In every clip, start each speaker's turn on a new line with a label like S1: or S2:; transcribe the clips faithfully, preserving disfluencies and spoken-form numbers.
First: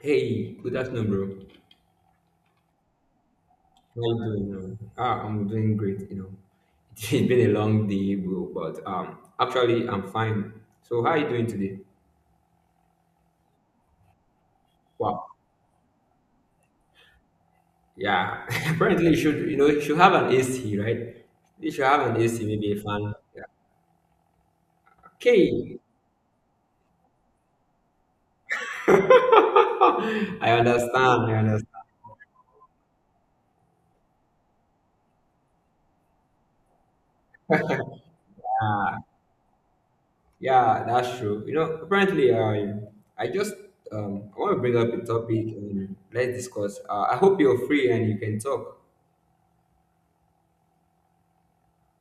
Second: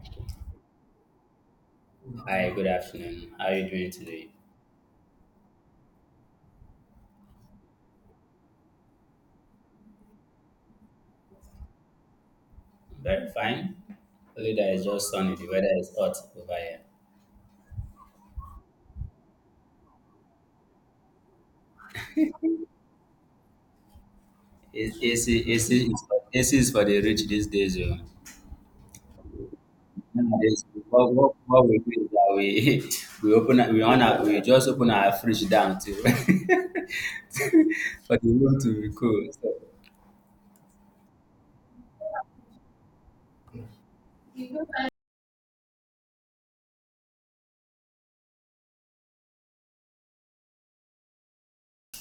S1: Hey, good afternoon, bro.
S2: Hi, good afternoon. How are you doing
S1: How you
S2: today?
S1: doing now? Ah, I'm doing great, you know. It's been a long day, bro, but um actually I'm fine. So how are you doing today?
S2: Very fine. Only that it's just
S1: Wow.
S2: sunny. The weather is hot over here.
S1: Yeah. Apparently you should you know you should have an A C, right? You should have an A C, maybe a fan. Yeah.
S2: It's A C,
S1: Okay.
S2: A C, is for, A C is for the rich these days. Oh.
S1: I
S2: Nowadays, what,
S1: understand,
S2: what,
S1: I
S2: what
S1: understand.
S2: we do is that we we open our- we on our, we just open our fridge down to for the room to be cool. So,
S1: Yeah, that's true. You know, apparently I I just um I want to bring up a topic and let's discuss. Uh, I hope you're free and you can talk.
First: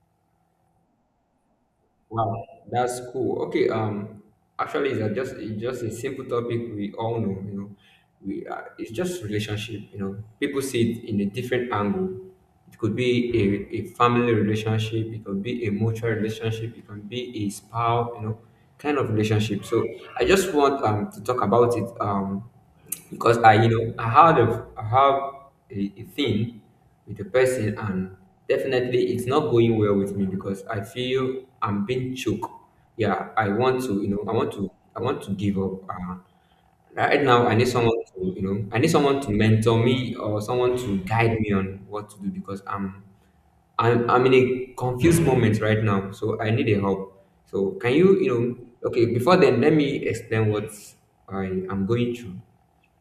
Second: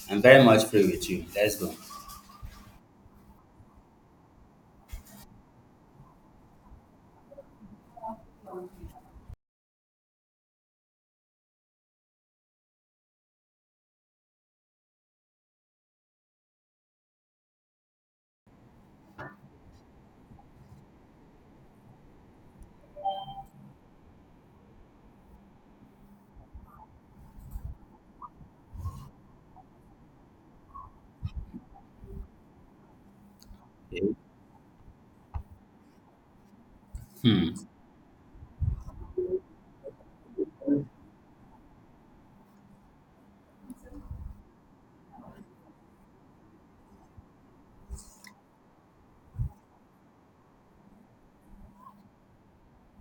S2: I'm very much free with you. Let's go.
S1: Wow, that's cool. Okay, um, actually, it's a just it's just a simple topic we all know. You know, we uh, it's just relationship. You know, people see it in a different angle. It could be a, a family relationship. It could be a mutual relationship. It can be a spouse. You know, kind of relationship. So I just want um to talk about it. Um, because I, you know, I had a, I have a, a thing with a person, and definitely it's not going well with me because I feel I'm being choked. Yeah, I want to, you
S2: Okay.
S1: know, I want to, I want to give up. Uh, right now,
S2: Hmm.
S1: I need someone to, you know, I need someone to mentor me or someone to guide me on what to do because I'm, I'm, I'm in a confused moment right now. So I need a help. So can you, you know, okay, before then, let me explain what I am going through.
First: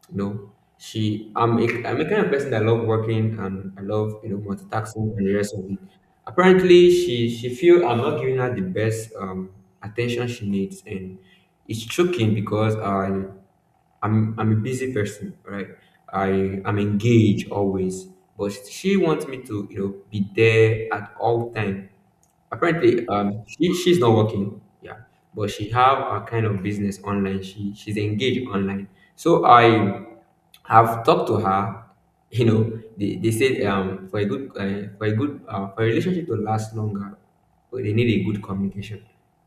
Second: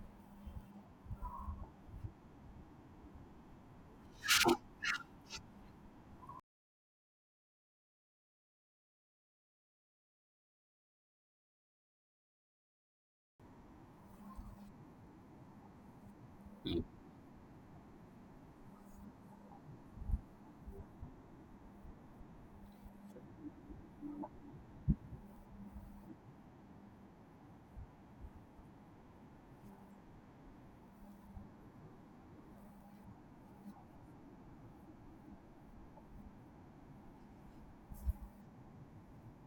S1: You know, she I'm a I'm a kind of person that love working and I love you know multitasking and the rest of it. Apparently, she she feel I'm not giving her the best um, attention she needs, and it's choking because I I'm I'm a busy person, right? I I'm engaged always, but she wants me to you know be there at all time. Apparently, um, she, she's not working, yeah, but she have a kind of business online. She she's engaged online. So I I've talked to her. You know, they, they said um for a good uh, for a good uh, for a relationship to last longer, well, they need a good communication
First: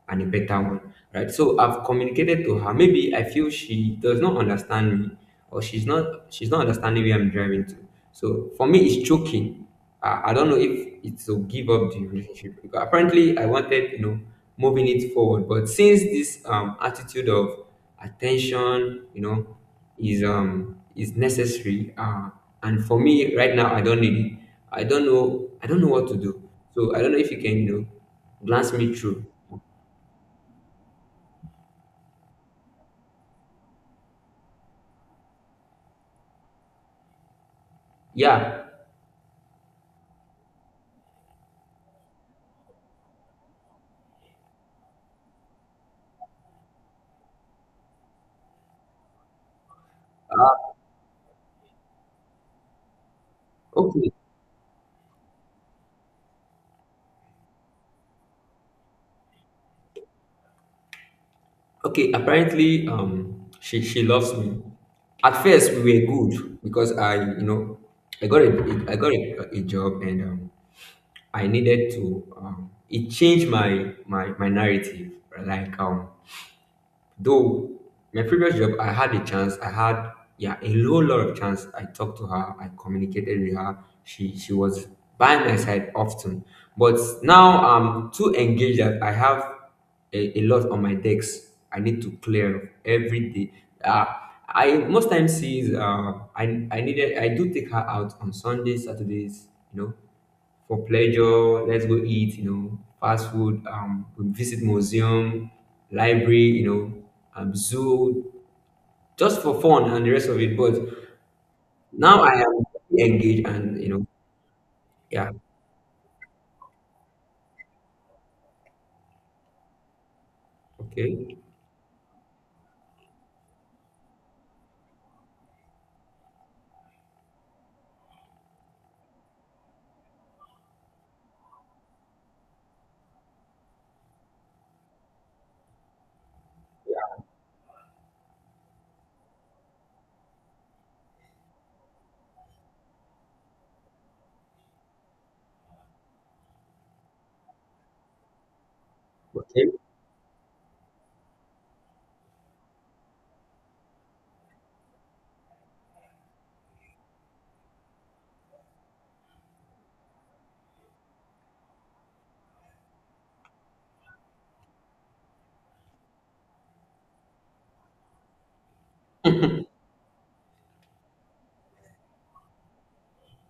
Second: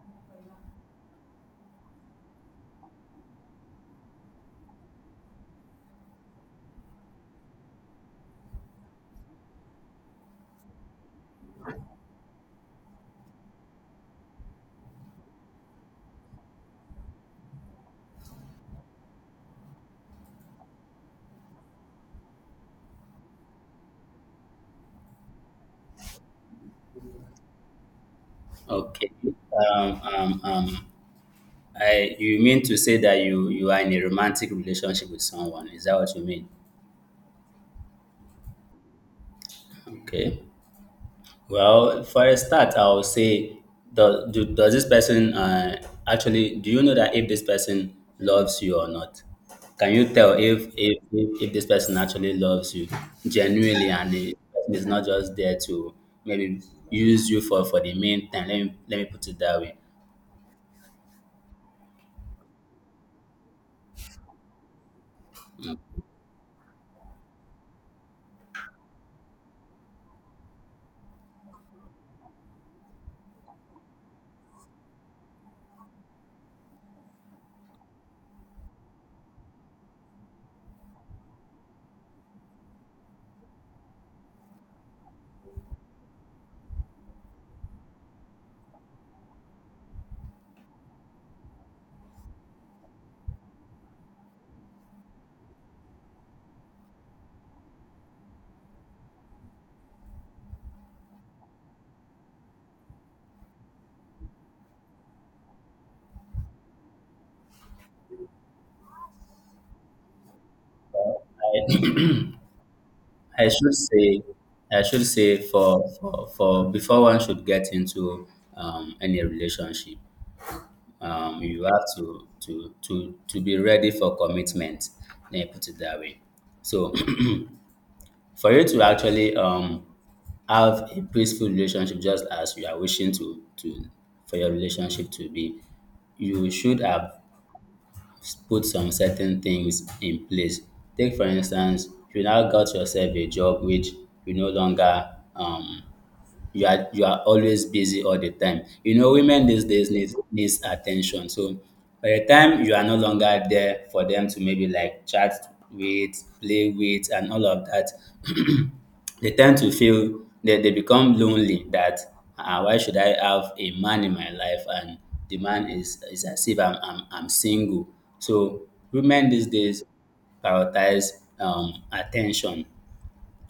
S1: and a better one, right? So I've communicated to her. Maybe I feel she does not understand me, or she's not she's not understanding where I'm driving to. So for me, it's choking. I, I don't know if it's to give up the relationship because apparently I wanted you know moving it forward, but since this um attitude of attention, you know, is um is necessary uh and for me right now I don't need it. I don't know, I don't know what to do. So I don't know if you can you know glance me
S2: Okay.
S1: through.
S2: Um, um, um, I you mean to say that you you are in a romantic relationship with someone, is that what you mean?
S1: Yeah.
S2: Okay. Well, for a start, I would say, do, do, does this person uh, actually, do you know that if this person loves you or not? Can you tell if if, if, if this person actually loves you genuinely and
S1: Okay,
S2: the person is not just there to maybe use you for, for the main time? Let me, let me put it that way.
S1: okay, apparently um she she loves me. At first we were good because i you know i got a I got a, a job and um I needed to um it changed my my my narrative, like, um though my previous job, I had a chance. I had, yeah, a whole lot of chance. I talked to her. I communicated with her. She she was by my side often. But now I'm too engaged that I have a, a lot on my decks. I need to clear every day. Uh, I most times see uh, I I needed I do take her out on Sundays, Saturdays, you know, for pleasure. Let's go eat, you know, fast food. Um, we visit museum, library, you know, um, zoo, just for fun and the rest of it. But now I am engaged
S2: I should
S1: and you know,
S2: say, I should
S1: yeah,
S2: say for, for, for before one should get into um, any relationship,
S1: okay,
S2: um, you have to, to, to, to be ready for commitment. Let me put it that way. So for you to actually um, have a peaceful relationship just as you are wishing to, to for your relationship to be, you should have put some certain things in place. Take for instance, you now got yourself a job which you no longer um you are you are always busy all the time. You know, women these
S1: okay.
S2: days needs needs attention. So by the time you are no longer there for them to maybe like chat with, play with, and all of that, they tend to feel they, they become lonely. That uh, why should I have a man in my life and the man is is as if I'm I'm, I'm single. So women these days prioritize um, attention,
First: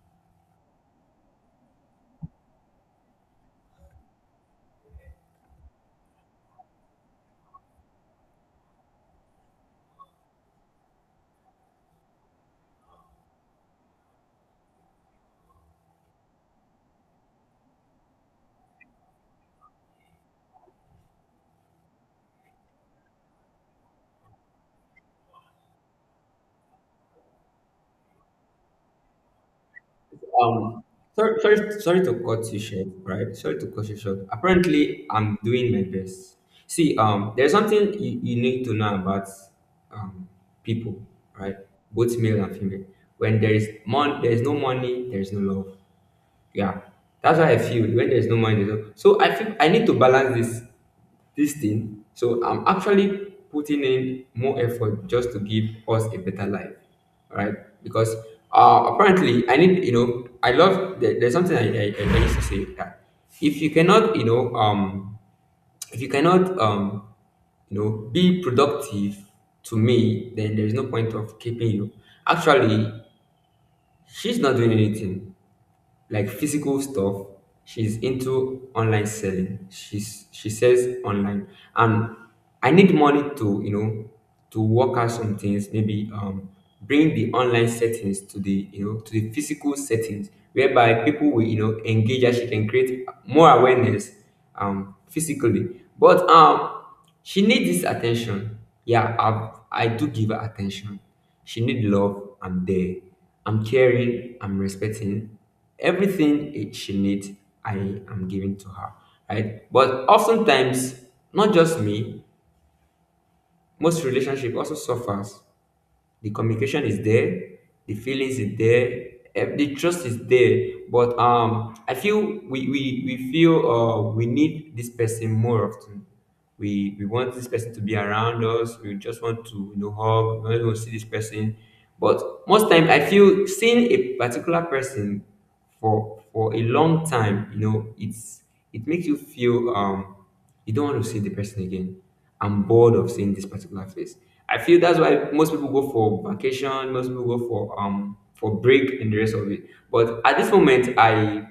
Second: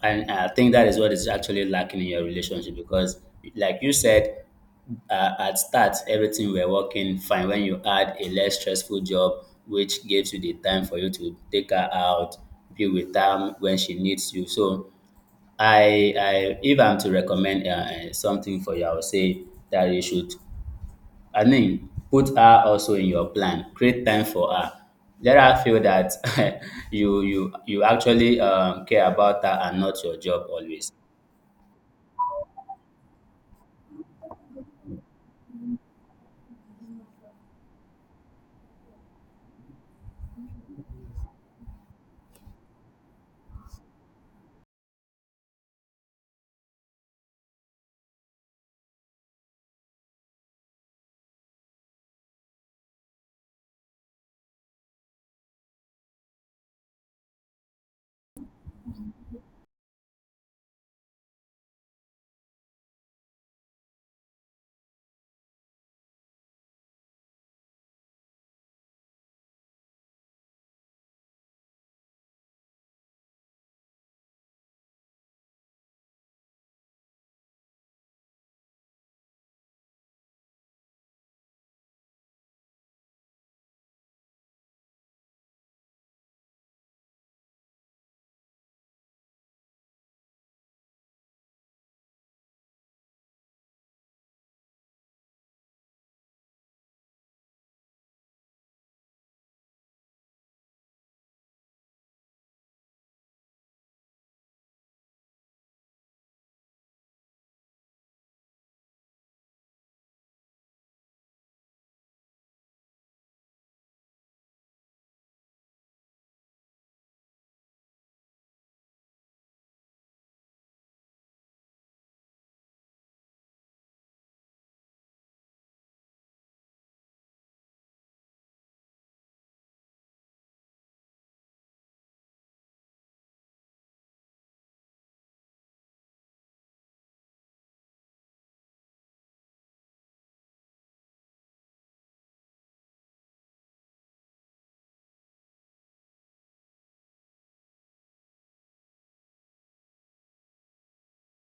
S2: and I think that is what is actually lacking in your relationship because, like you said, uh, at start everything were working fine when you had a less stressful job, which gives you the time for you to take her out, be with her when she needs you. So I, I if I'm to recommend uh, uh, something for you, I would say that you should I mean, put her also in your plan. Create time for her. Let her feel that you you you actually um, care about her and not your job
S1: Um,
S2: always.
S1: sorry, sorry, sorry to cut you short, right? Sorry to cut you short. Apparently, I'm doing my best. See, um, there's something you, you need to know about um people, right? Both male and female. When there is mon- there is no money, there is no love. Yeah, that's why I feel when there's no money, there's no- so I feel I need to balance this this thing. So I'm actually putting in more effort just to give us a better life, right? Because uh, apparently I need you know I love there, there's something I, I, I used to say that if you cannot you know um if you cannot um you know be productive to me, then there's no point of keeping you. Actually, she's not doing anything like physical stuff. She's into online selling. She's she says online, and I need money to you know to work out some things. Maybe um bring the online settings to the you know to the physical settings, whereby people will you know engage and she can create more awareness um physically. But um she need this attention. Yeah, I've, I do give her attention. She need love. I'm there. I'm caring. I'm respecting. Everything it- she needs, I am giving to her. Right? But oftentimes, not just me, most relationship also suffers. The communication is there, the feelings is there, eh, the trust is there, but um I feel we we, we feel uh we need this person more often. we we want this person to be around us. We just want to you know hug. We don't want to see this person. But most time I feel seeing a particular person for for a long time, you know, it's it makes you feel um you don't want to see the person again. I'm bored of seeing this particular face. I feel that's why most people go for vacation, most people go for um for break and the rest of it. But at this moment, I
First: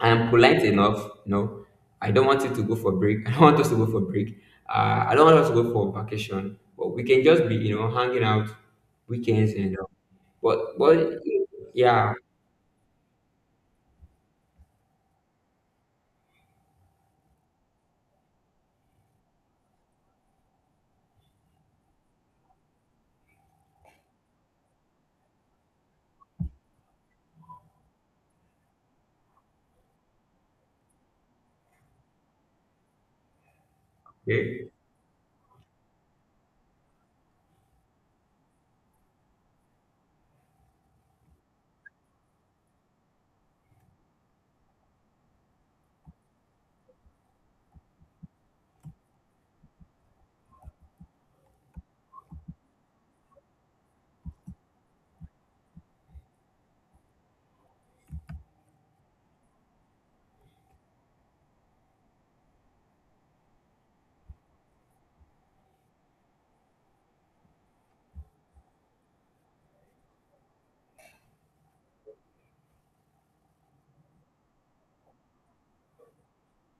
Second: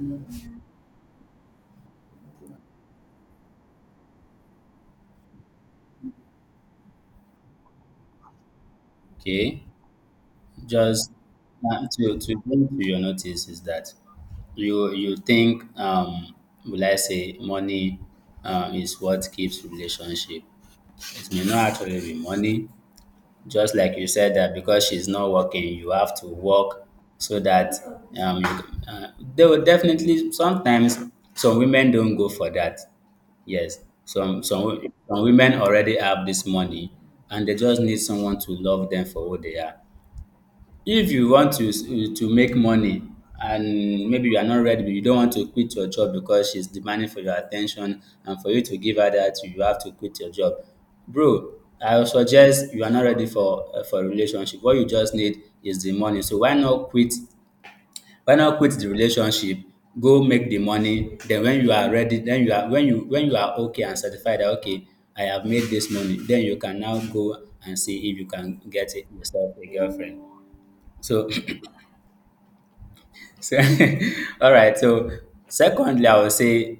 S1: I am polite enough, you know. I don't want you to go for break. I don't want us to go for break. Uh, I don't want us to go for vacation. But we can just be, you know, hanging out weekends
S2: Okay,
S1: and uh, but
S2: just
S1: but
S2: uh,
S1: yeah,
S2: to to bring to your notice is that you you think um, will I say money um, is what keeps relationship. It may not actually be money. Just like you said, that because she's not working, you have to work so that um, you, uh, they will definitely sometimes some women don't go for that. Yes, some some
S1: okay,
S2: wo- some women already have this money and they just need someone to love them for who they are. If you want to to make money and maybe you are not ready, you don't want to quit your job because she's demanding for your attention, and for you to give her that, you have to quit your job. Bro, I would suggest you are not ready for uh, for a relationship. What you just need is the money. So why not quit? Why not quit the relationship? Go make the money. Then when you are ready, then you are when you when you are okay and satisfied that okay, I have made this money. Then you can now go and see if you can get it yourself a girlfriend. So, so, all right. So, secondly, I would say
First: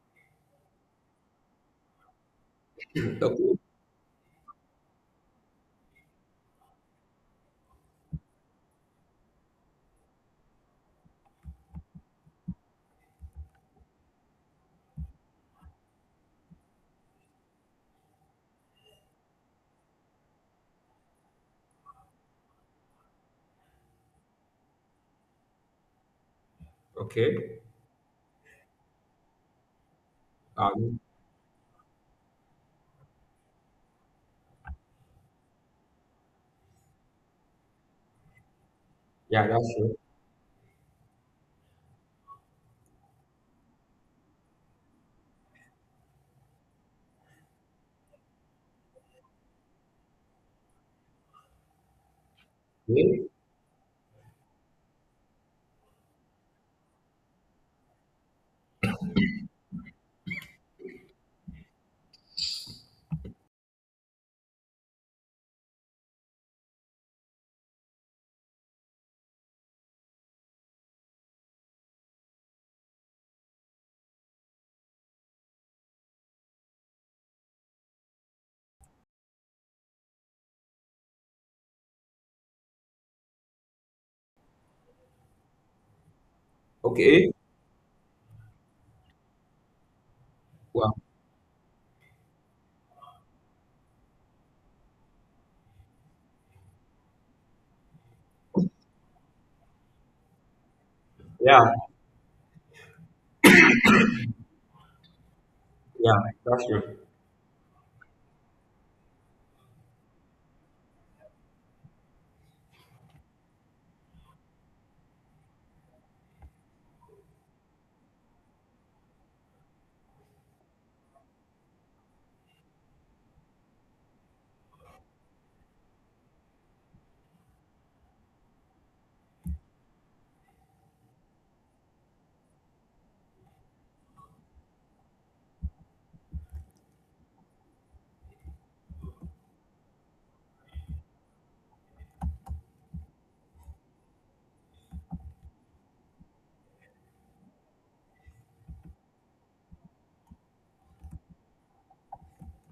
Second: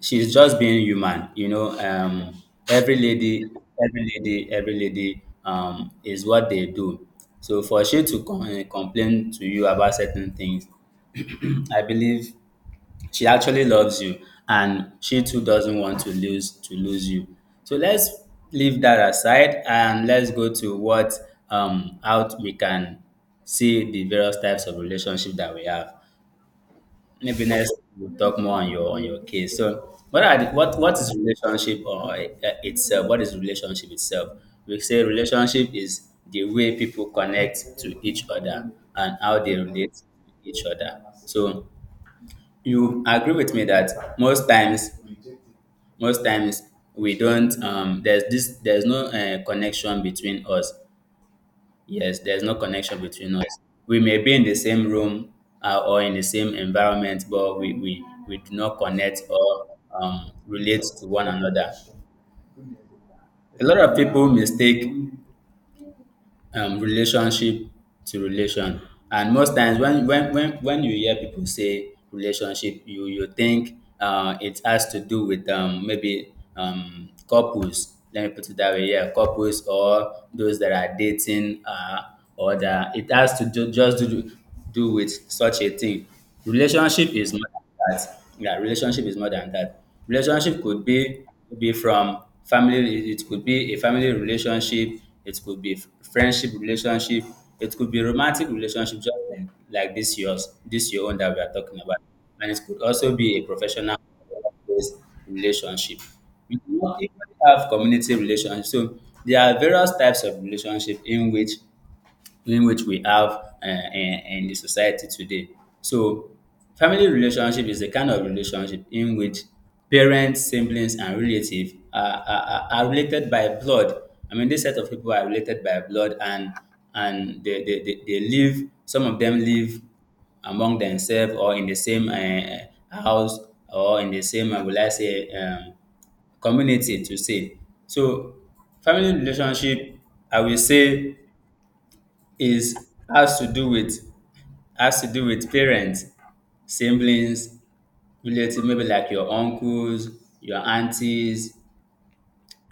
S2: she's just being human. You know, um, every lady,
S1: okay,
S2: every lady, every lady um, is what they do. So, for she to com- eh, complain to you about certain things, I believe she actually loves you and she too doesn't want to lose to lose you. So let's leave that aside and let's go to what um out we can see the various types of relationship that we have. Maybe
S1: okay.
S2: next we'll talk more on your on your case. So what are the, what what
S1: Um,
S2: is relationship, or uh, itself, what is relationship itself? We say relationship is the way people connect to each other and how
S1: yeah,
S2: they
S1: that's
S2: relate
S1: true.
S2: to each other. So you agree with me that most times, most times we don't um there's this there's no uh, connection between us. Yes, there's no connection
S1: Okay,
S2: between us. We may be in the same room, uh, or in the same environment, but we we, we do not connect or um, relate to one another. A lot of people mistake um relationship to relation, and most times when when when when you hear people say relationship, you you think uh, it has to do with um, maybe um, couples, let me put it that way. Yeah, couples, or those that are dating, uh, or that it has to do, just to do do with such a thing. Relationship
S1: okay.
S2: is more than that. Yeah, relationship is more than that. Relationship could
S1: Well,
S2: be, could be from family. It could be a family relationship. It could be friendship relationship. It could be romantic relationship, just like, like this yours, this your own that we are
S1: yeah.
S2: talking about. And it could also be a professional relationship.
S1: Yeah,
S2: We do
S1: that's true.
S2: not even have community relationship. So there are various types of relationship in which, in which we have, uh, in, in the society today. So, family relationship is the kind of relationship in which parents, siblings, and relatives are, are, are related by blood. I mean, this set of people are related by blood, and and they, they, they, they live. Some of them live among themselves or in the same uh, house, or in the same, uh, will I say, um, community to say. So family relationship, I will say, is has to do with, has to do with parents, siblings, relative, maybe like your uncles, your aunties,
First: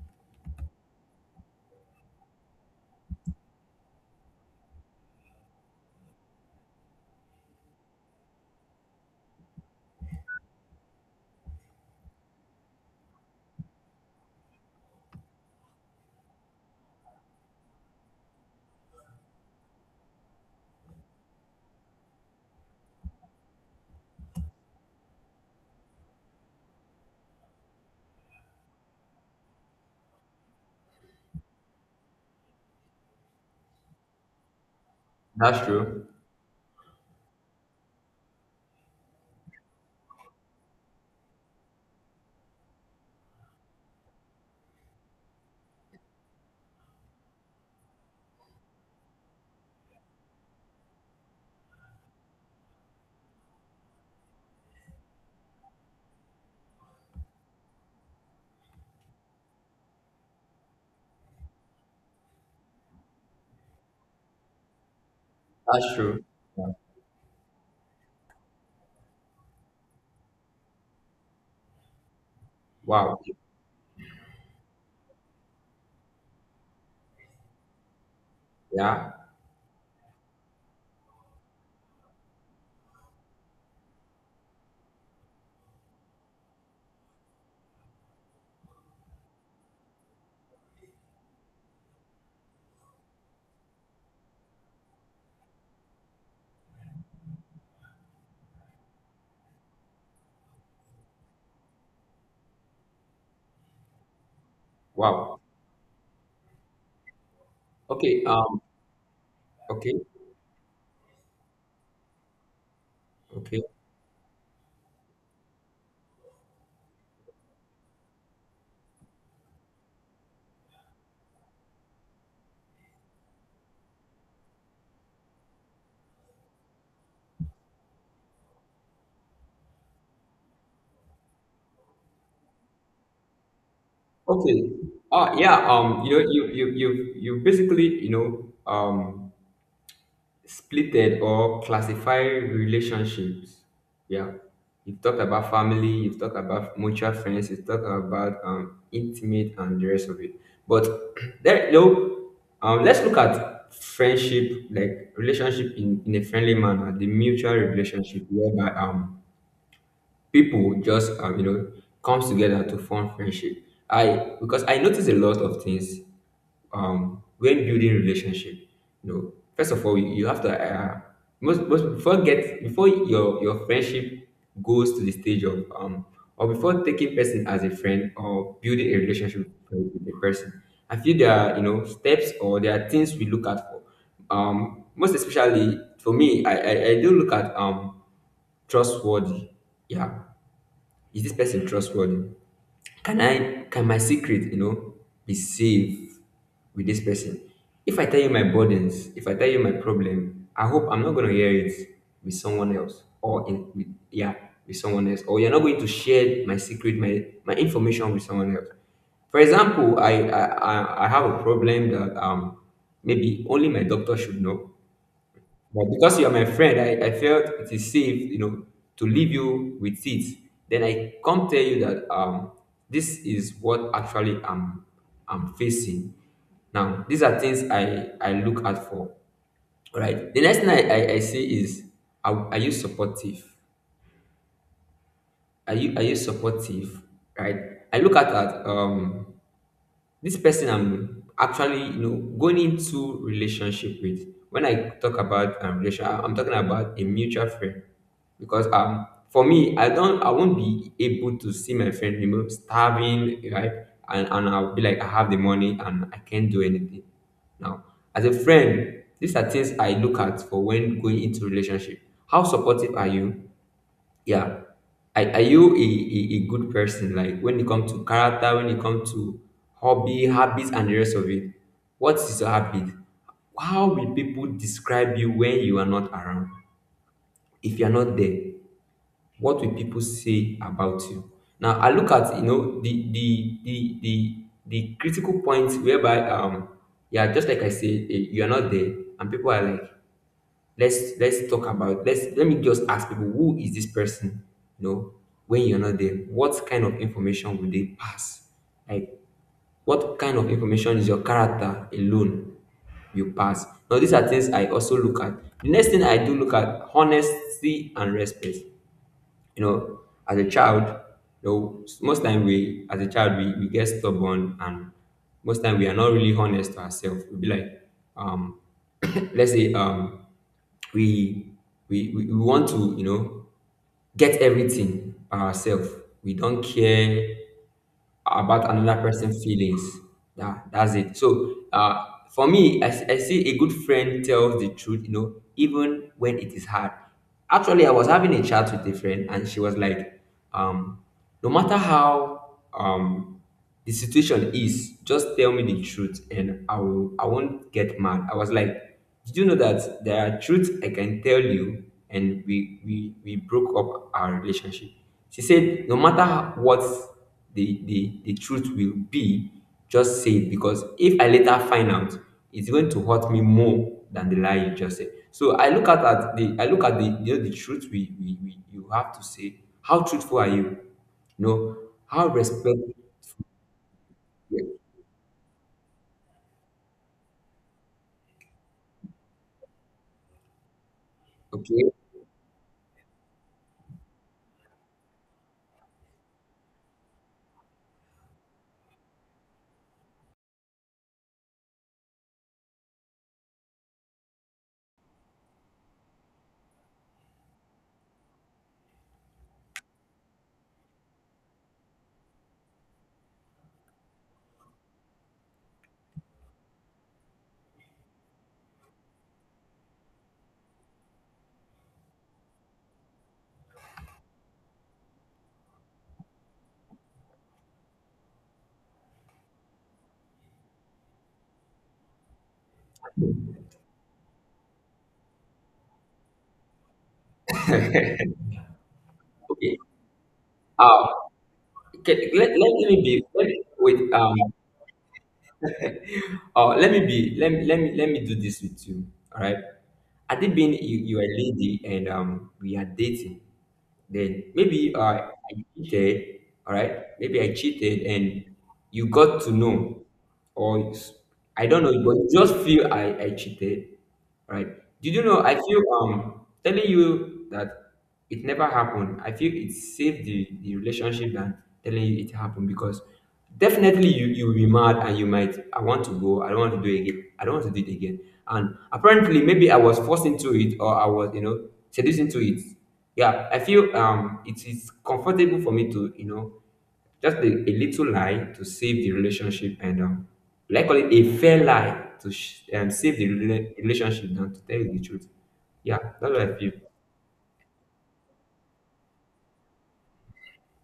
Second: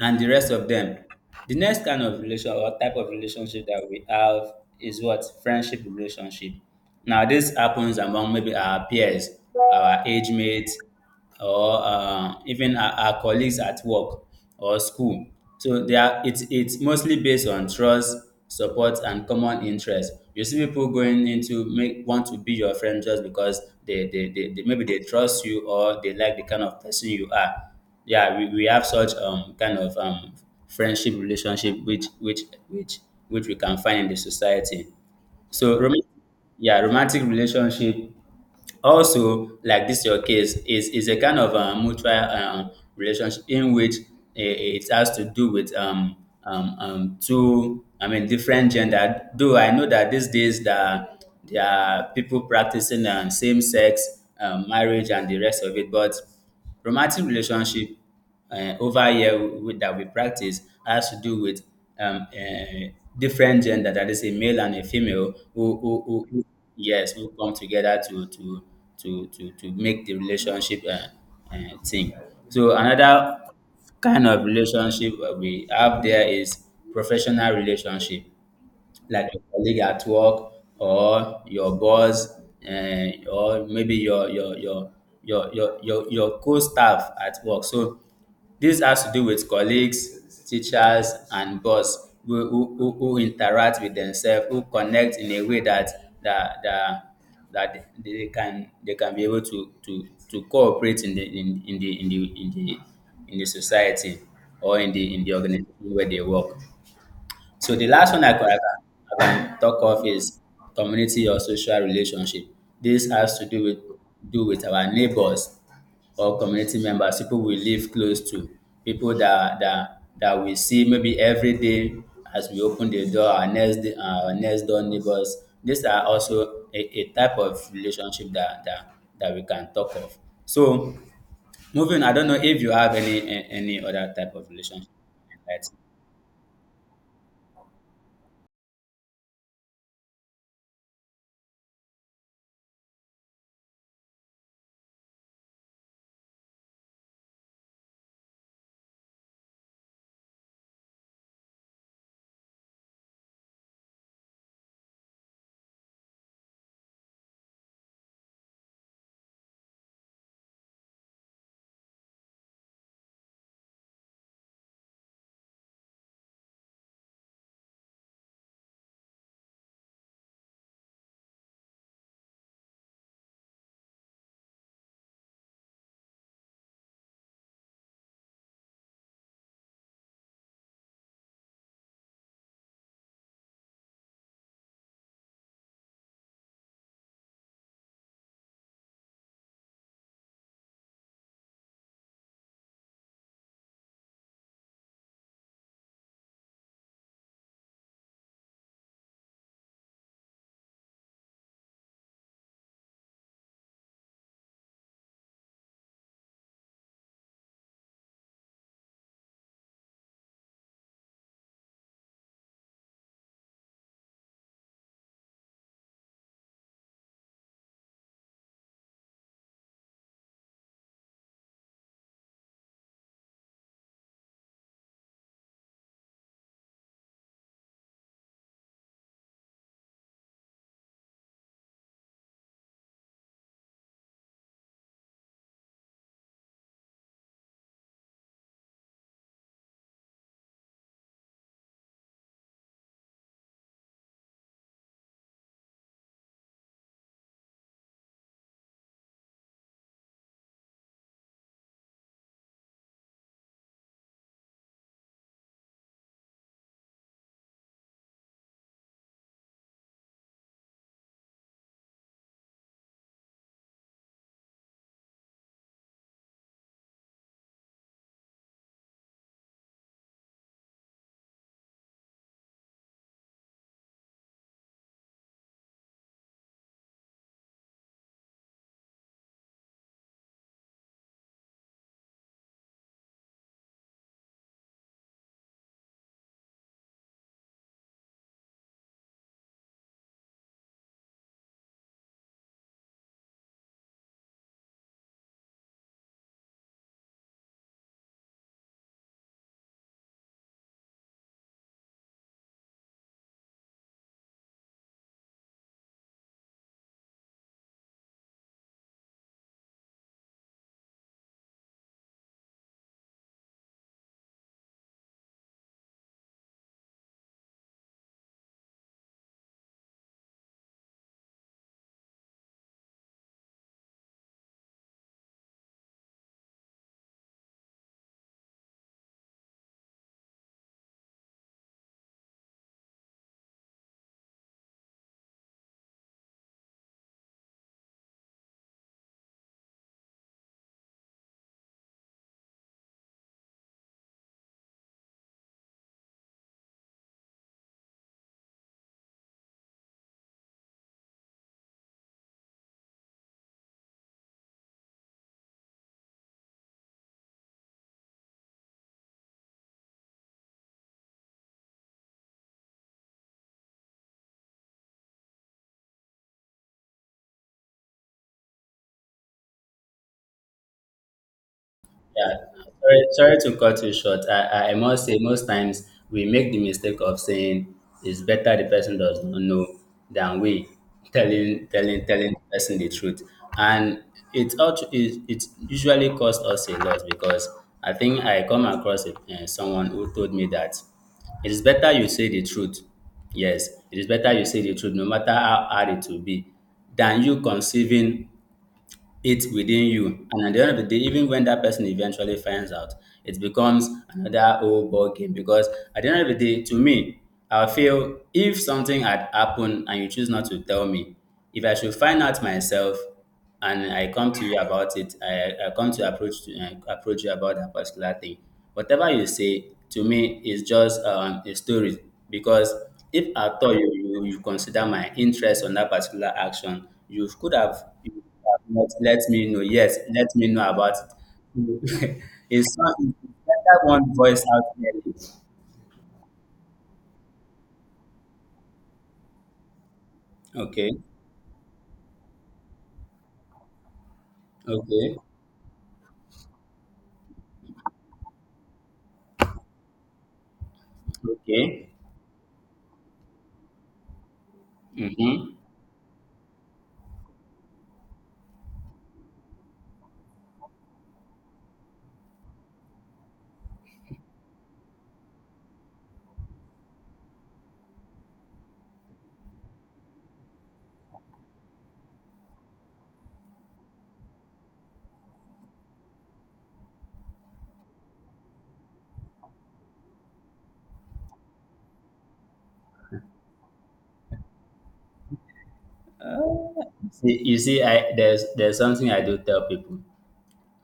S2: and the rest of them. The next kind of relation or type of relationship that we have is what friendship relationship. Now this happens among maybe our peers, our age mates, or uh, even our, our colleagues at work or school. So they are, it's it's mostly based on trust, support, and common interest. You see people going into make want to be your friend just because they, they, they, they maybe they trust you, or they like the kind of person you are. Yeah, we, we have such um kind of um friendship relationship which which which which we can find in the society.
S1: That's
S2: So rom-
S1: true.
S2: yeah, romantic relationship, also like this your case, is is a kind of um, mutual um, relationship in which i- it has to do with um, um, um two, I mean, different gender. Though I know that these days that there are people practicing um, same sex um, marriage and the rest of it, but romantic relationship uh, over here with, that we practice, has to do with um, uh, different gender, that is a male and a female, who,
S1: That's
S2: who,
S1: true.
S2: who, who-
S1: Yeah.
S2: yes, who come together to to to to, to make the relationship uh, uh, thing. So
S1: Wow.
S2: another kind of relationship uh, we have there is professional relationship,
S1: Yeah.
S2: like your colleague at work, or your boss, and or maybe your your your your your your, your co-staff at work. So this has to do with colleagues, teachers, and boss, who who, who who interact with themselves, who connect in a way that that that that they can, they can be able to to to cooperate in the, in, in the in the in the in the society, or in the, in the
S1: Wow.
S2: organization where they work. So the last
S1: Okay.
S2: one I can, I
S1: Um.
S2: can, I can talk
S1: Okay.
S2: of is community or social relationship. This has to
S1: Okay.
S2: do with, do with our neighbors or community members, people we live close to, people that that that we see maybe every day as we open the door, our next day- our next door neighbors. These are also a, a type of relationship that, that that we can talk of. So moving, I don't know if you have any a- any other type of
S1: Okay.
S2: relationship.
S1: Uh, yeah. Um. You know. You. You. You. You. Basically. You know. Um. Splitted or classify relationships. Yeah, you've talked about family, you've talked about mutual friends, you've talked about um, intimate and the rest of it. But there, you know, um, let's look at friendship, like relationship in, in a friendly manner, the mutual relationship whereby um people just um you know comes together to form friendship. I because I notice a lot of things um, when building relationship, you know, first of all, you you have to uh, most most before get before your your friendship goes to the stage of um or before taking person as a friend or building a relationship with the person, I feel there are you know steps or there are things we look at for. Um, most especially for me, I I, I do look at um trustworthy. Yeah, is this person trustworthy? Can I can my secret, you know, be safe with this person? If I tell you my burdens, if I tell you my problem, I hope I'm not gonna hear it with someone else or in with, yeah, with someone else. Or you're not going to share my secret, my my information with someone else. For example, I I, I I have a problem that um maybe only my doctor should know, but because you are my friend, I, I felt it is safe, you know, to leave you with it. Then I come tell you that um, this is what actually I'm I'm facing. Now, these are things I, I look out for. Right. The next thing I, I, I say is, are, are you supportive? Are you are you supportive? Right. I look at that, um this person I'm actually, you know, going into relationship with. When I talk about um, relation, I- I'm talking about a mutual friend because um for me, i don't I won't be able to see my friend, you know, starving, right? And, and I'll be like, I have the money and I can't do anything now. As a friend, these are things I look at for when going into relationship. How supportive are you? Yeah. Are, are you a, a, a good person? Like when it comes to character, when it comes to hobby, habits and the rest of it. What is your habit? How will people describe you when you are not around? If you are not there, what will people say about you? Now I look at, you know, the the the the, the critical points whereby, um, yeah, just like I say, eh, you are not there and people are like, let's let's talk about let's let me just ask people, who is this person, you know? When you're not there, what kind of information will they pass? Like, what kind of information is your character alone you pass? Now these are things I also look at. The next thing I do look at, honesty and respect. You know, as a child, you know, most time we, as a child, we, we get stubborn, and most time we are not really honest to ourselves. We'll be like, um let's say, um, we we we we want to, you know, get everything ourselves. We don't care about another person's feelings. That that's it. So uh for me, I, s- I see a good friend tells the truth, you know, even when it is hard. Actually, I was having a chat with a friend and she was like, um, no matter how, um, the situation is, just tell me the truth and I will I won't get mad. I was like, did you know that there are truths I can tell you? And we we, we broke up our relationship. She said, no matter how- what the, the, the truth will be, just say it, because if I later find out, it's going to hurt me more than the lie you just said. So I look at, at the I look at the, you know, the truth we, we, we you have to say. How truthful are you? You know, how
S2: Yeah,
S1: respect.
S2: sorry, sorry to cut you short. I, I I must say, most times we make the mistake of saying it's better the person does not know than we telling
S1: Okay,
S2: telling telling the person the truth, and it also it, it usually costs us a lot because I think I come across a, uh, someone who told me that it is better you say the truth. Yes, it is better you say the truth, no matter how hard it will be, than you conceiving it within you. And at the end of the day, even when that person eventually finds out, it becomes another old ball game. Because at the end of the day, to me, I feel if something had happened and you choose not to tell me, if I should find out myself and I come to you about it, I, I come to approach to, uh, approach you about that particular thing. Whatever you say to me is just um, a story, because if at all you, you, you consider my interest on that particular action, you could have let let me know.
S1: okay.
S2: Yes, let me know about
S1: Uh,
S2: it.
S1: okay, let, let,
S2: It's
S1: let
S2: not—
S1: me be let
S2: let
S1: me,
S2: that
S1: wait,
S2: one
S1: um
S2: voice out clearly.
S1: uh, let me be let me, let me let me do this with you. All right. Had it been
S2: Okay,
S1: you, you are a lady and, um, we are dating. Then maybe
S2: okay,
S1: I, I cheated, all right? Maybe I cheated and you got to know, or s- I don't
S2: okay.
S1: know, but you just feel I, I cheated, all right? Did you know?
S2: Mm-hmm.
S1: I feel, um, telling you that it never happened, I feel it saved the, the relationship than telling you it happened, because definitely you you'll be mad and you might I want to go, I don't want to do it again, I don't want to do it again. And apparently, maybe I was forced into it or I was, you know, seduced into it. Yeah, I feel, um, it is comfortable for me to, you know, just a, a little lie to save the relationship, and, um, like, call it a fair lie to sh- um, save the rela- relationship than to tell you the truth. Yeah, that's what I feel.
S2: See, you see, I there's there's something I do tell people,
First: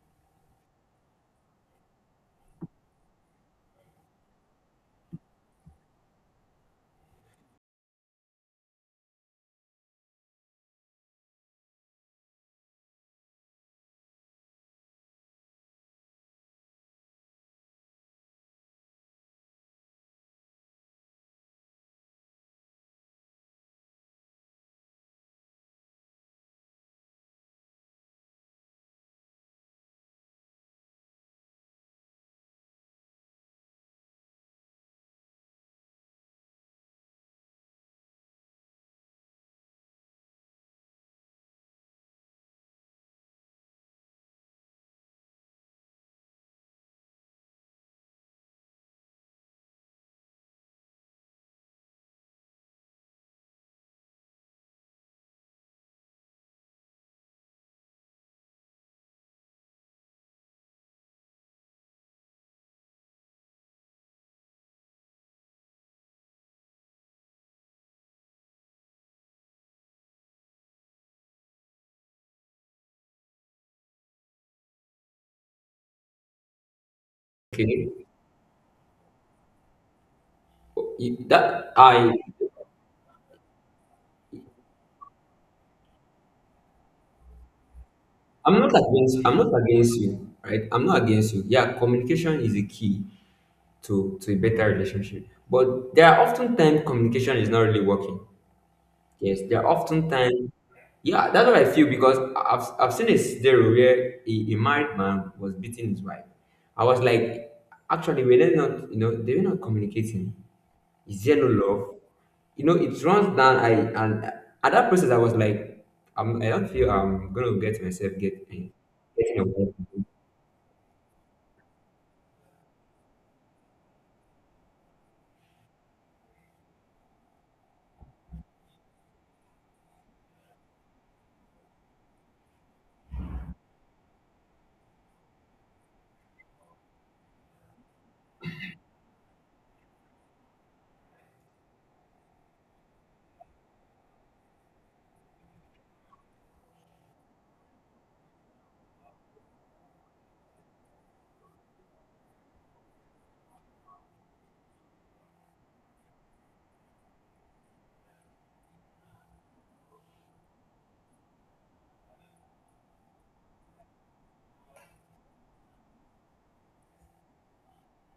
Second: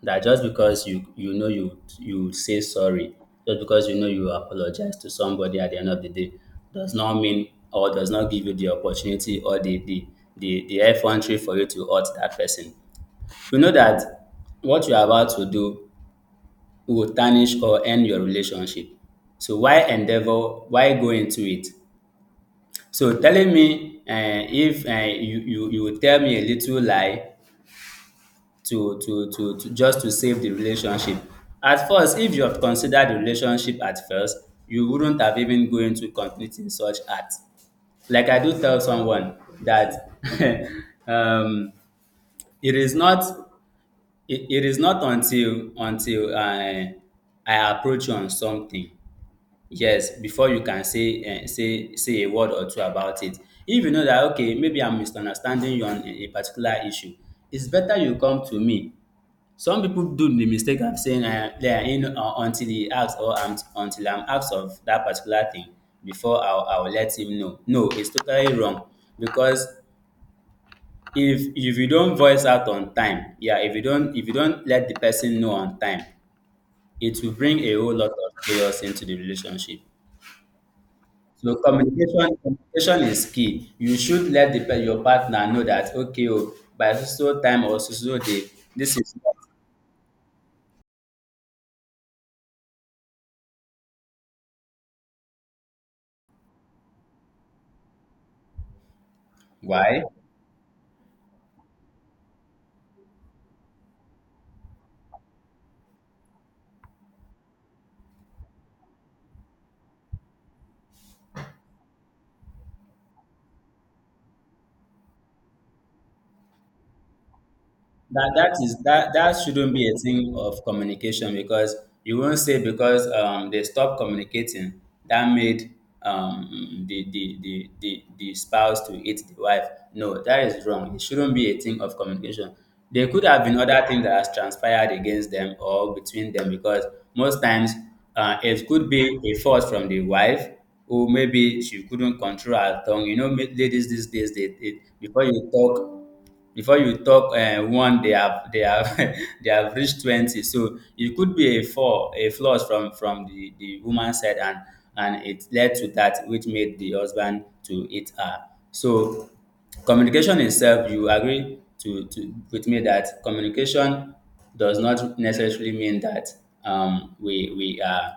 S2: that just because you you know you you say sorry, just because you know you apologize to somebody at the end of the day, does not mean or does not give you the opportunity or the the the, the effrontery for you to hurt that person. You know that what you're about to do will tarnish or end your relationship. So why endeavor? Why go into it? So telling me, uh, if uh, you, you you will tell me a little lie to, to to to just to save the relationship. At first, if you have considered the relationship at first, you wouldn't have even go into committing such act. Like I do tell someone that, um, it is not it, it is not until until i i approach you on something. Yes, before you can say um say say a word or two about it. If you know that, okay, maybe I'm misunderstanding you on a a particular issue, it's better you come to me. Some people do the mistake of saying, um yeah, you know, uh, until he asks, or I'm until I'm asked of that particular thing before I'll I'll let him know. No, it's totally wrong, because if if you don't voice out on time, yeah, if you don't if you don't let the person know on time, it will bring a whole
S1: Okay.
S2: lot of chaos into the relationship.
S1: You-
S2: So
S1: That I.
S2: communication communication is key. You should let the, pe- your partner know that, okay, oh, by so so time or so so day,
S1: I'm not
S2: this is
S1: against
S2: what-
S1: I'm not against you, right? I'm not against you. Yeah, communication is a key to to a better relationship. But there are often times communication is not really working. Yes, there are
S2: why.
S1: oftentimes, yeah, that's what I feel, because I've, I've seen a scenario where a, a married man was beating his wife. I was like, actually, were they not, you know, they were not communicating. Is there no love? You know, it runs down. I and At that process, I was like, I'm, I don't feel I'm gonna get myself
S2: That
S1: get
S2: that
S1: getting
S2: is that that shouldn't
S1: away.
S2: be a thing of communication, because you won't say because um, they stopped communicating, that made um, the, the the the the spouse to hate the wife. No, that is wrong. It shouldn't be a thing of communication. There could have been other things that has transpired against them or between them, because most times uh, it could be a fault from the wife, who maybe she couldn't control her tongue. You know, ma- ladies these days, they, they before you talk before you talk um one, they have they have they have reached twenty, so it could be a fall a flaws from from the the woman side, and and it led to that, which made the husband to hit her. So communication itself, you agree to to with me, that communication does not necessarily mean that um we we are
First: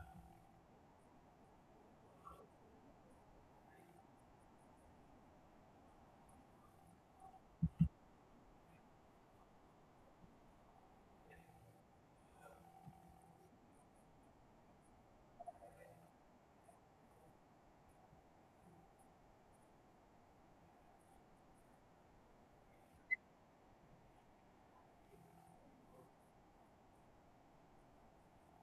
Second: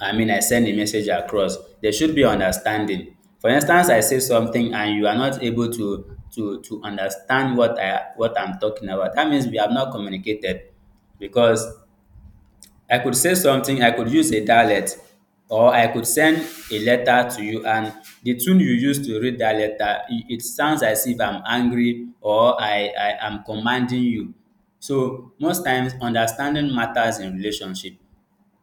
S2: I mean, I send a message across. There should be understanding. For instance, I say something and you are not able to to to understand what I what I'm talking about. That means we have not communicated, because I could say something, I could use a dialect, or I could send a letter to you, and the tune you use to read that letter, it, it sounds as if I'm angry or I, I am commanding you. So most times, understanding matters in relationship.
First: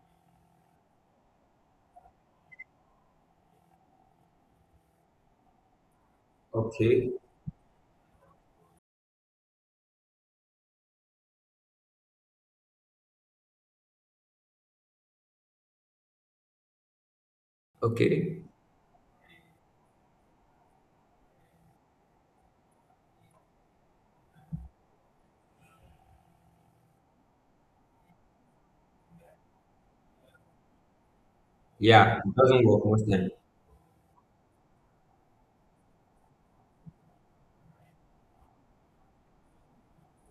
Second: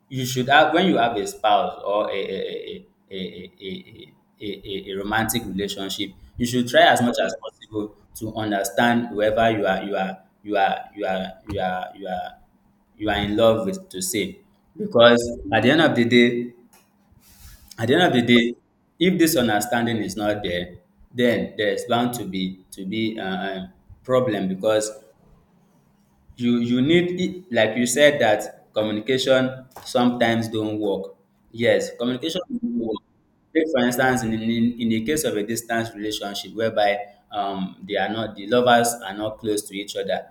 S2: You should have, when you have a spouse or a a a a a a a a a romantic relationship, you should try as
S1: Okay,
S2: much as possible to understand whoever you are you are you are you are you are you are you are in love with, to say, because at the end of the day, at the end of the
S1: okay,
S2: day if this understanding is not there, then there's bound to be to be uh, um, problem, because you you need e- like you said, that communication sometimes don't work. Yes,
S1: yeah, it
S2: communication
S1: doesn't
S2: don't
S1: work
S2: work.
S1: most time.
S2: Take for instance, in in, in the case of a distance relationship, whereby um they are not the lovers are not close to each other,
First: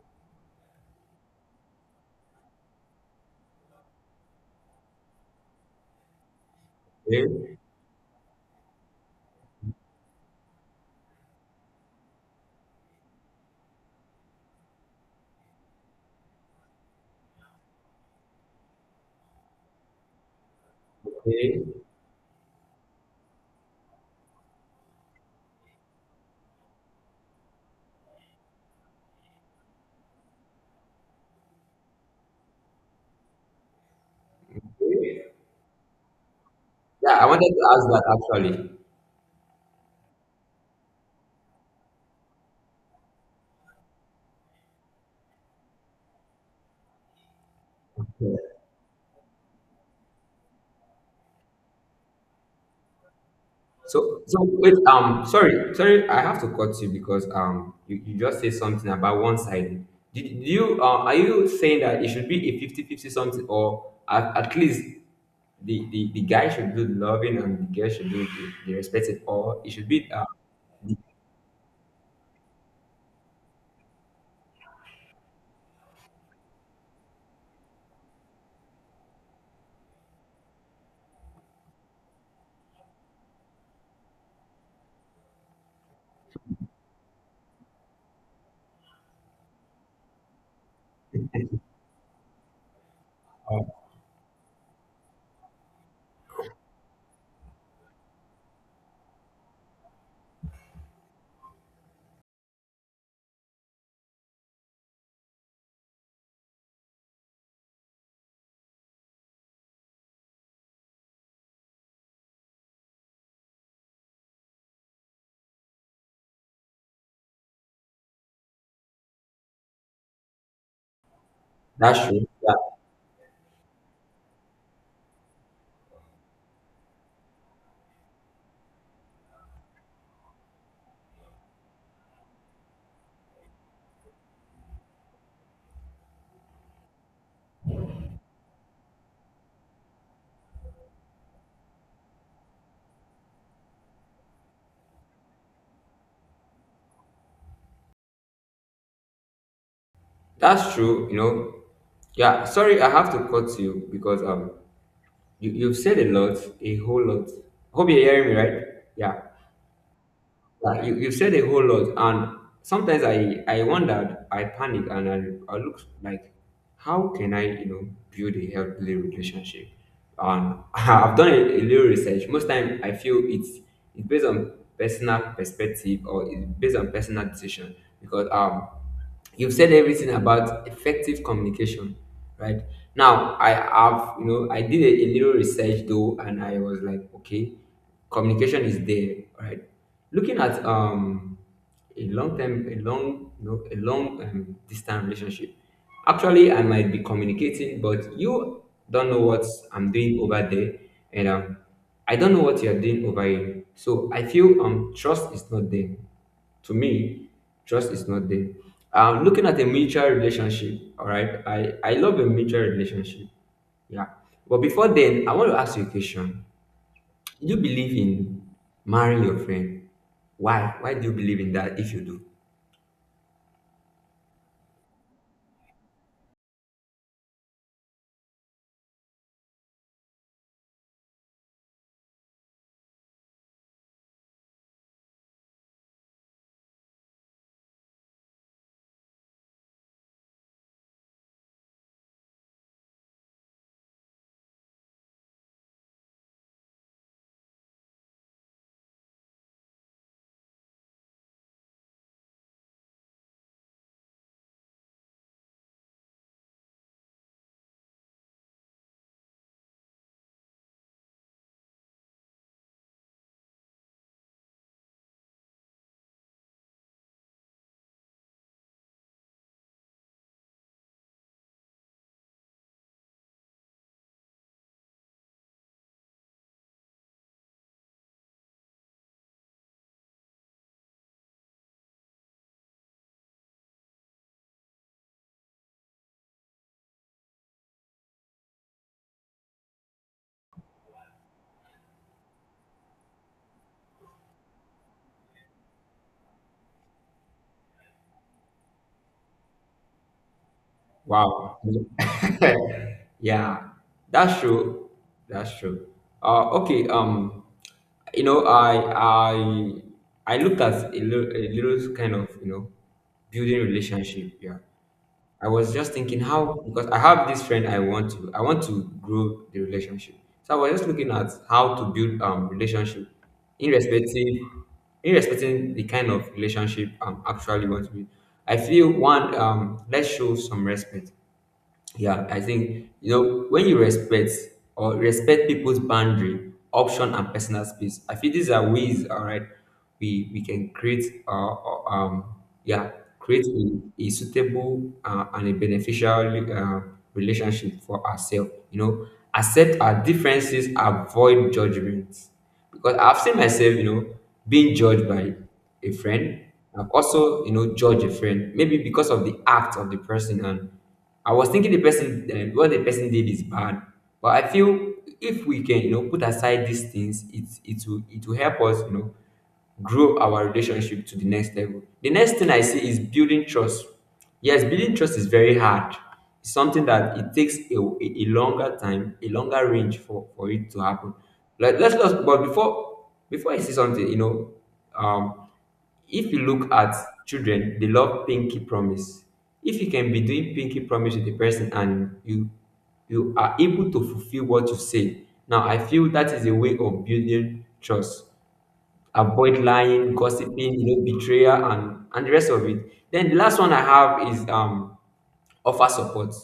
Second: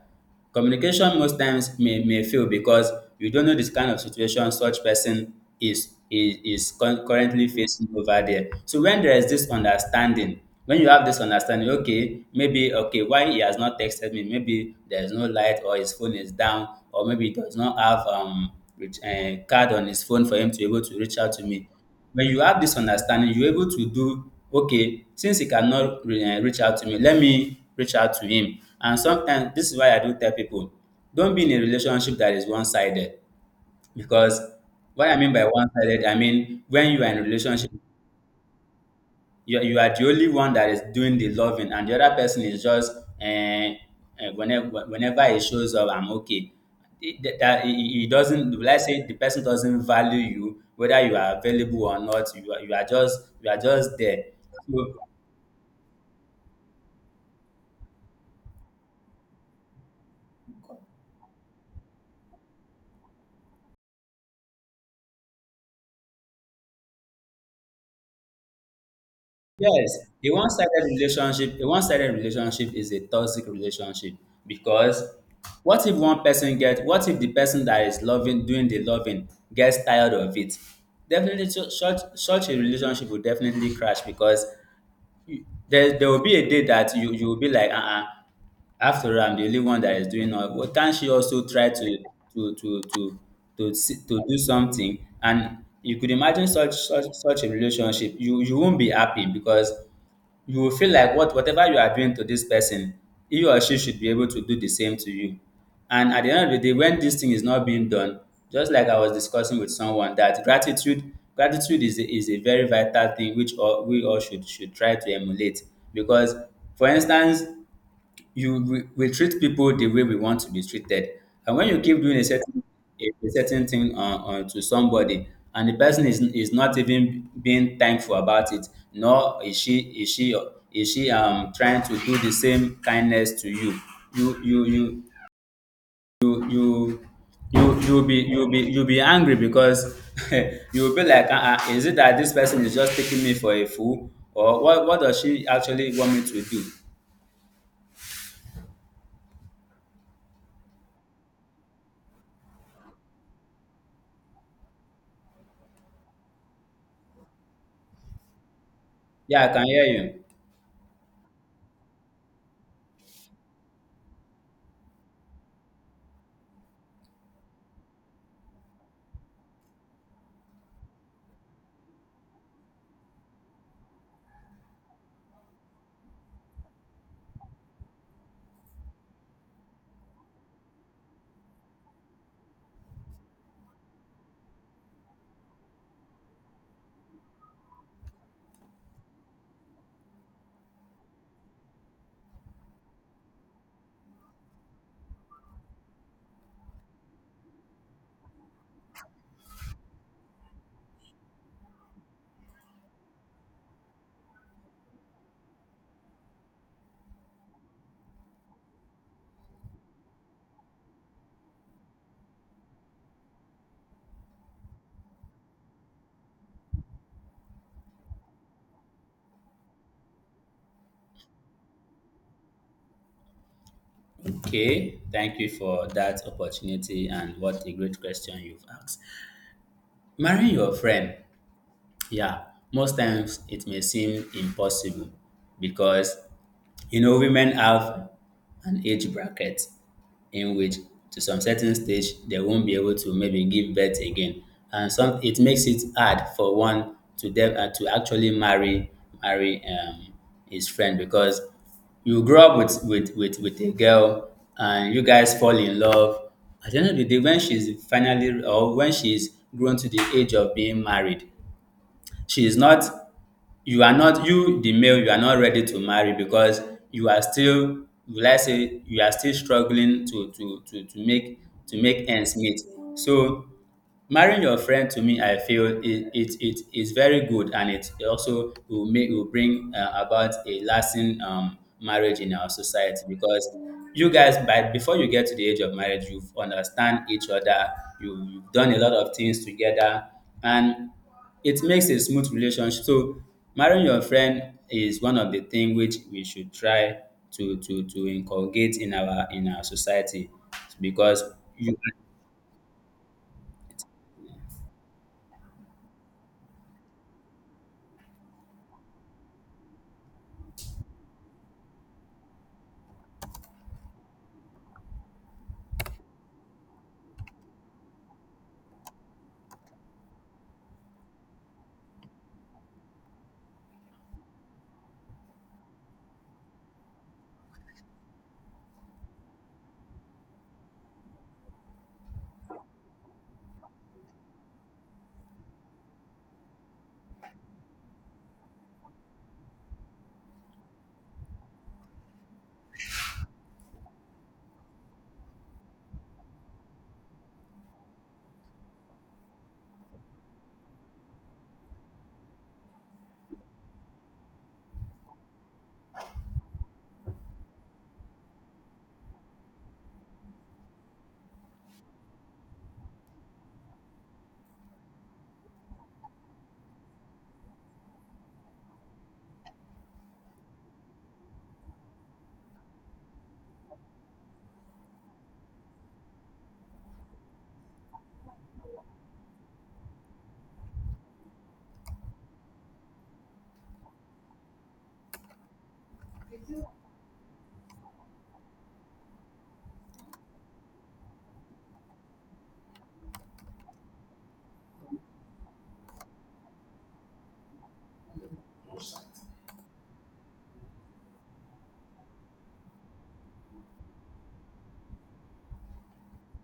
S2: communication most times may may fail, because you don't know this kind of situation such person is is is cur-
S1: Okay,
S2: currently facing over there. So when there is this understanding when you have this understanding, okay, maybe, okay, why he has not texted me, maybe there is no light, or his phone is down, or maybe he does not have, um reach, uh, card on his phone for him to be able to reach out to
S1: okay,
S2: me. When you have this understanding, you're able to do, okay, since he cannot re- eh, reach out to me, let me reach out to him. And sometimes this is why I do tell people, don't be in a relationship that is one-sided. Because, what I mean
S1: okay.
S2: by one-sided, I mean when you are
S1: Yeah,
S2: in a
S1: I wanted to
S2: relationship,
S1: ask that actually.
S2: you you are the only one that is doing the loving and the other person is just uh whenever whenever he shows up, I'm okay. It- that that- he he doesn't— let's say the person doesn't value you, whether you are available or not, you are, you are just you are just
S1: So,
S2: there.
S1: so wait,
S2: So,
S1: um, sorry, sorry, I have to cut you because, um, you, you just said something about one side. Did, did you, uh, are you saying that it should be a fifty fifty something, or at, at least the, the, the guy should do the loving and the girl should do the, the respecting, or it should
S2: yes,
S1: be, uh,
S2: a one-sided
S1: the-
S2: relationship, a one-sided relationship is a toxic relationship, because what if one person get, what if the person that is loving, doing the loving, gets tired of it? Definitely, su- such such a relationship will definitely crash, because you- there there will be a day that you you will be like, uh-uh, after all, I'm the only one that is doing all. Well, can't she also try to to to to
S1: uh,
S2: to see, to do something? And you could imagine such such such a relationship, you you won't be happy, because you will feel like what whatever you are doing to this person, he or she should be able to do the same to you. And at the end of the day, when this thing is not being done, just like I was discussing with someone, that gratitude gratitude is a, is a very vital thing, which all, we all should should try to emulate. Because, for instance, you we, we treat people the way we want to be treated. And when you keep
S1: that's
S2: doing a
S1: true. Yeah,
S2: certain a, certain thing uh, uh, to somebody, and the person is is not even being thankful about it, nor is she is she is she um trying to do the same kindness to you. You you you you you you you'll be you'll be you'll be angry, because you'll be like, uh-uh, is it that this person is just taking me for a fool, or what what does she actually want me to do?
S1: that's true. You know, yeah. Sorry, I have to cut you because, um, you, you've said a lot, a whole lot. Hope you're hearing me, right? Yeah.
S2: Yeah, I can hear you.
S1: Like you, you said a whole lot, and sometimes I I wondered, I panic, and I I look like, how can I, you know, build a healthy relationship? And I've done a, a little research. Most time I feel it's it's based on personal perspective, or it's based on personal decision, because, um, you've said everything about effective communication, right? Now I have, you know, I did a, a little research though, and I was like, okay, communication is there, right? Looking at, um, a long term a long, you know, a long, um, distance relationship, actually, I might be communicating but you don't know what I'm doing over there, and, um, I don't know what you're doing over here, so I feel, um, trust is not there. To me, trust is not there. Um, looking at a mutual relationship, all right. I I love a mutual relationship, yeah. But before then, I want to ask you a question. Do you believe in marrying your friend? Why? Why do you believe in that? If you do,
S2: Okay, thank you for that opportunity, and what a great question you've asked. Marrying your friend, yeah, most times it may seem impossible, because, you know, women have an age bracket in which, to some certain stage, they won't be able to maybe give birth again, and some, it makes it hard for one to de- uh, to actually marry marry um, his friend, because you grow up with, with with with a girl and you guys fall in love. At the end of the day, when she's finally or when she's grown to the age of being married, she is not you are not, you the male, you are not ready to marry, because you are still, will I say, you are still struggling to to to to make to make ends meet. So, marrying your friend, to me, I feel it it, it is very good, and it also will make will bring uh, about a lasting um, marriage in our society, because you guys, by before you get to the age of marriage, you understand each other. You, you've done a lot of things together, and it makes a smooth relationship. So marrying your friend is one of the thing which we should try to to to inculcate in our in our society because
S1: wow,
S2: you
S1: yeah, that's true. That's true. Uh, okay. Um, you know, I I I looked at a little, a little kind of, you know, building relationship. Yeah. I was just thinking how, because I have this friend I want to I want to grow the relationship. So I was just looking at how to build, um, relationship irrespective, irrespective the kind of relationship I'm actually want to be. I feel, one, um, let's show some respect. Yeah, I think, you know, when you respect or respect people's boundary, option, and personal space, I feel these are ways. All right, we we can create, uh, uh, um yeah, create a, a suitable, uh, and a beneficial, uh, relationship for ourselves. You know, accept our differences, avoid judgments, because I've seen myself, you know, being judged by a friend. I've also, you know, judged a friend, maybe because of the act of the person, and I was thinking the person, uh, what the person did is bad, but I feel if we can, you know, put aside these things, it it will it will help us, you know, grow our relationship to the next level. The next thing I see is building trust. Yes, building trust is very hard. It's something that it takes a, a a longer time, a longer range for for it to happen. Like, let's, let's, but before before I say something, you know, um, if you look at children, they love pinky promise. If you can be doing pinky promise with the person and you you are able to fulfill what you say, now I feel that is a way of building trust. Avoid lying, gossiping, you know, betrayal and and the rest of it. Then the last one I have is, um, offer support.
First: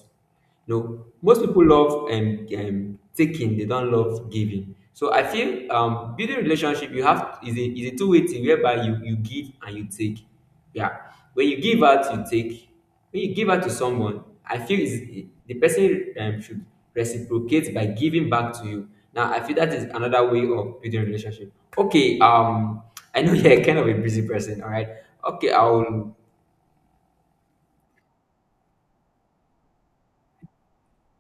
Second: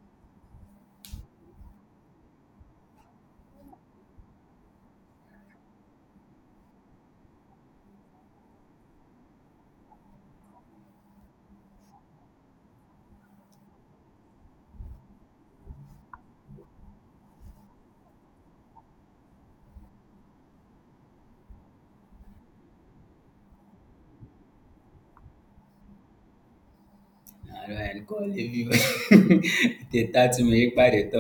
S1: You know, most people love, um, um taking, they don't love giving, so I feel, um, building relationship you have is a, is a two-way thing whereby you you give and you take. Yeah. When you give out, you take. When you give out to someone, I feel is the person, um, should reciprocate by giving back to you. Now I feel that is another way of building relationship. Okay, um, I know you're kind of a busy person. All right, okay, I'll
S2: I don't call, if you dey tattle me ekpa dey talk.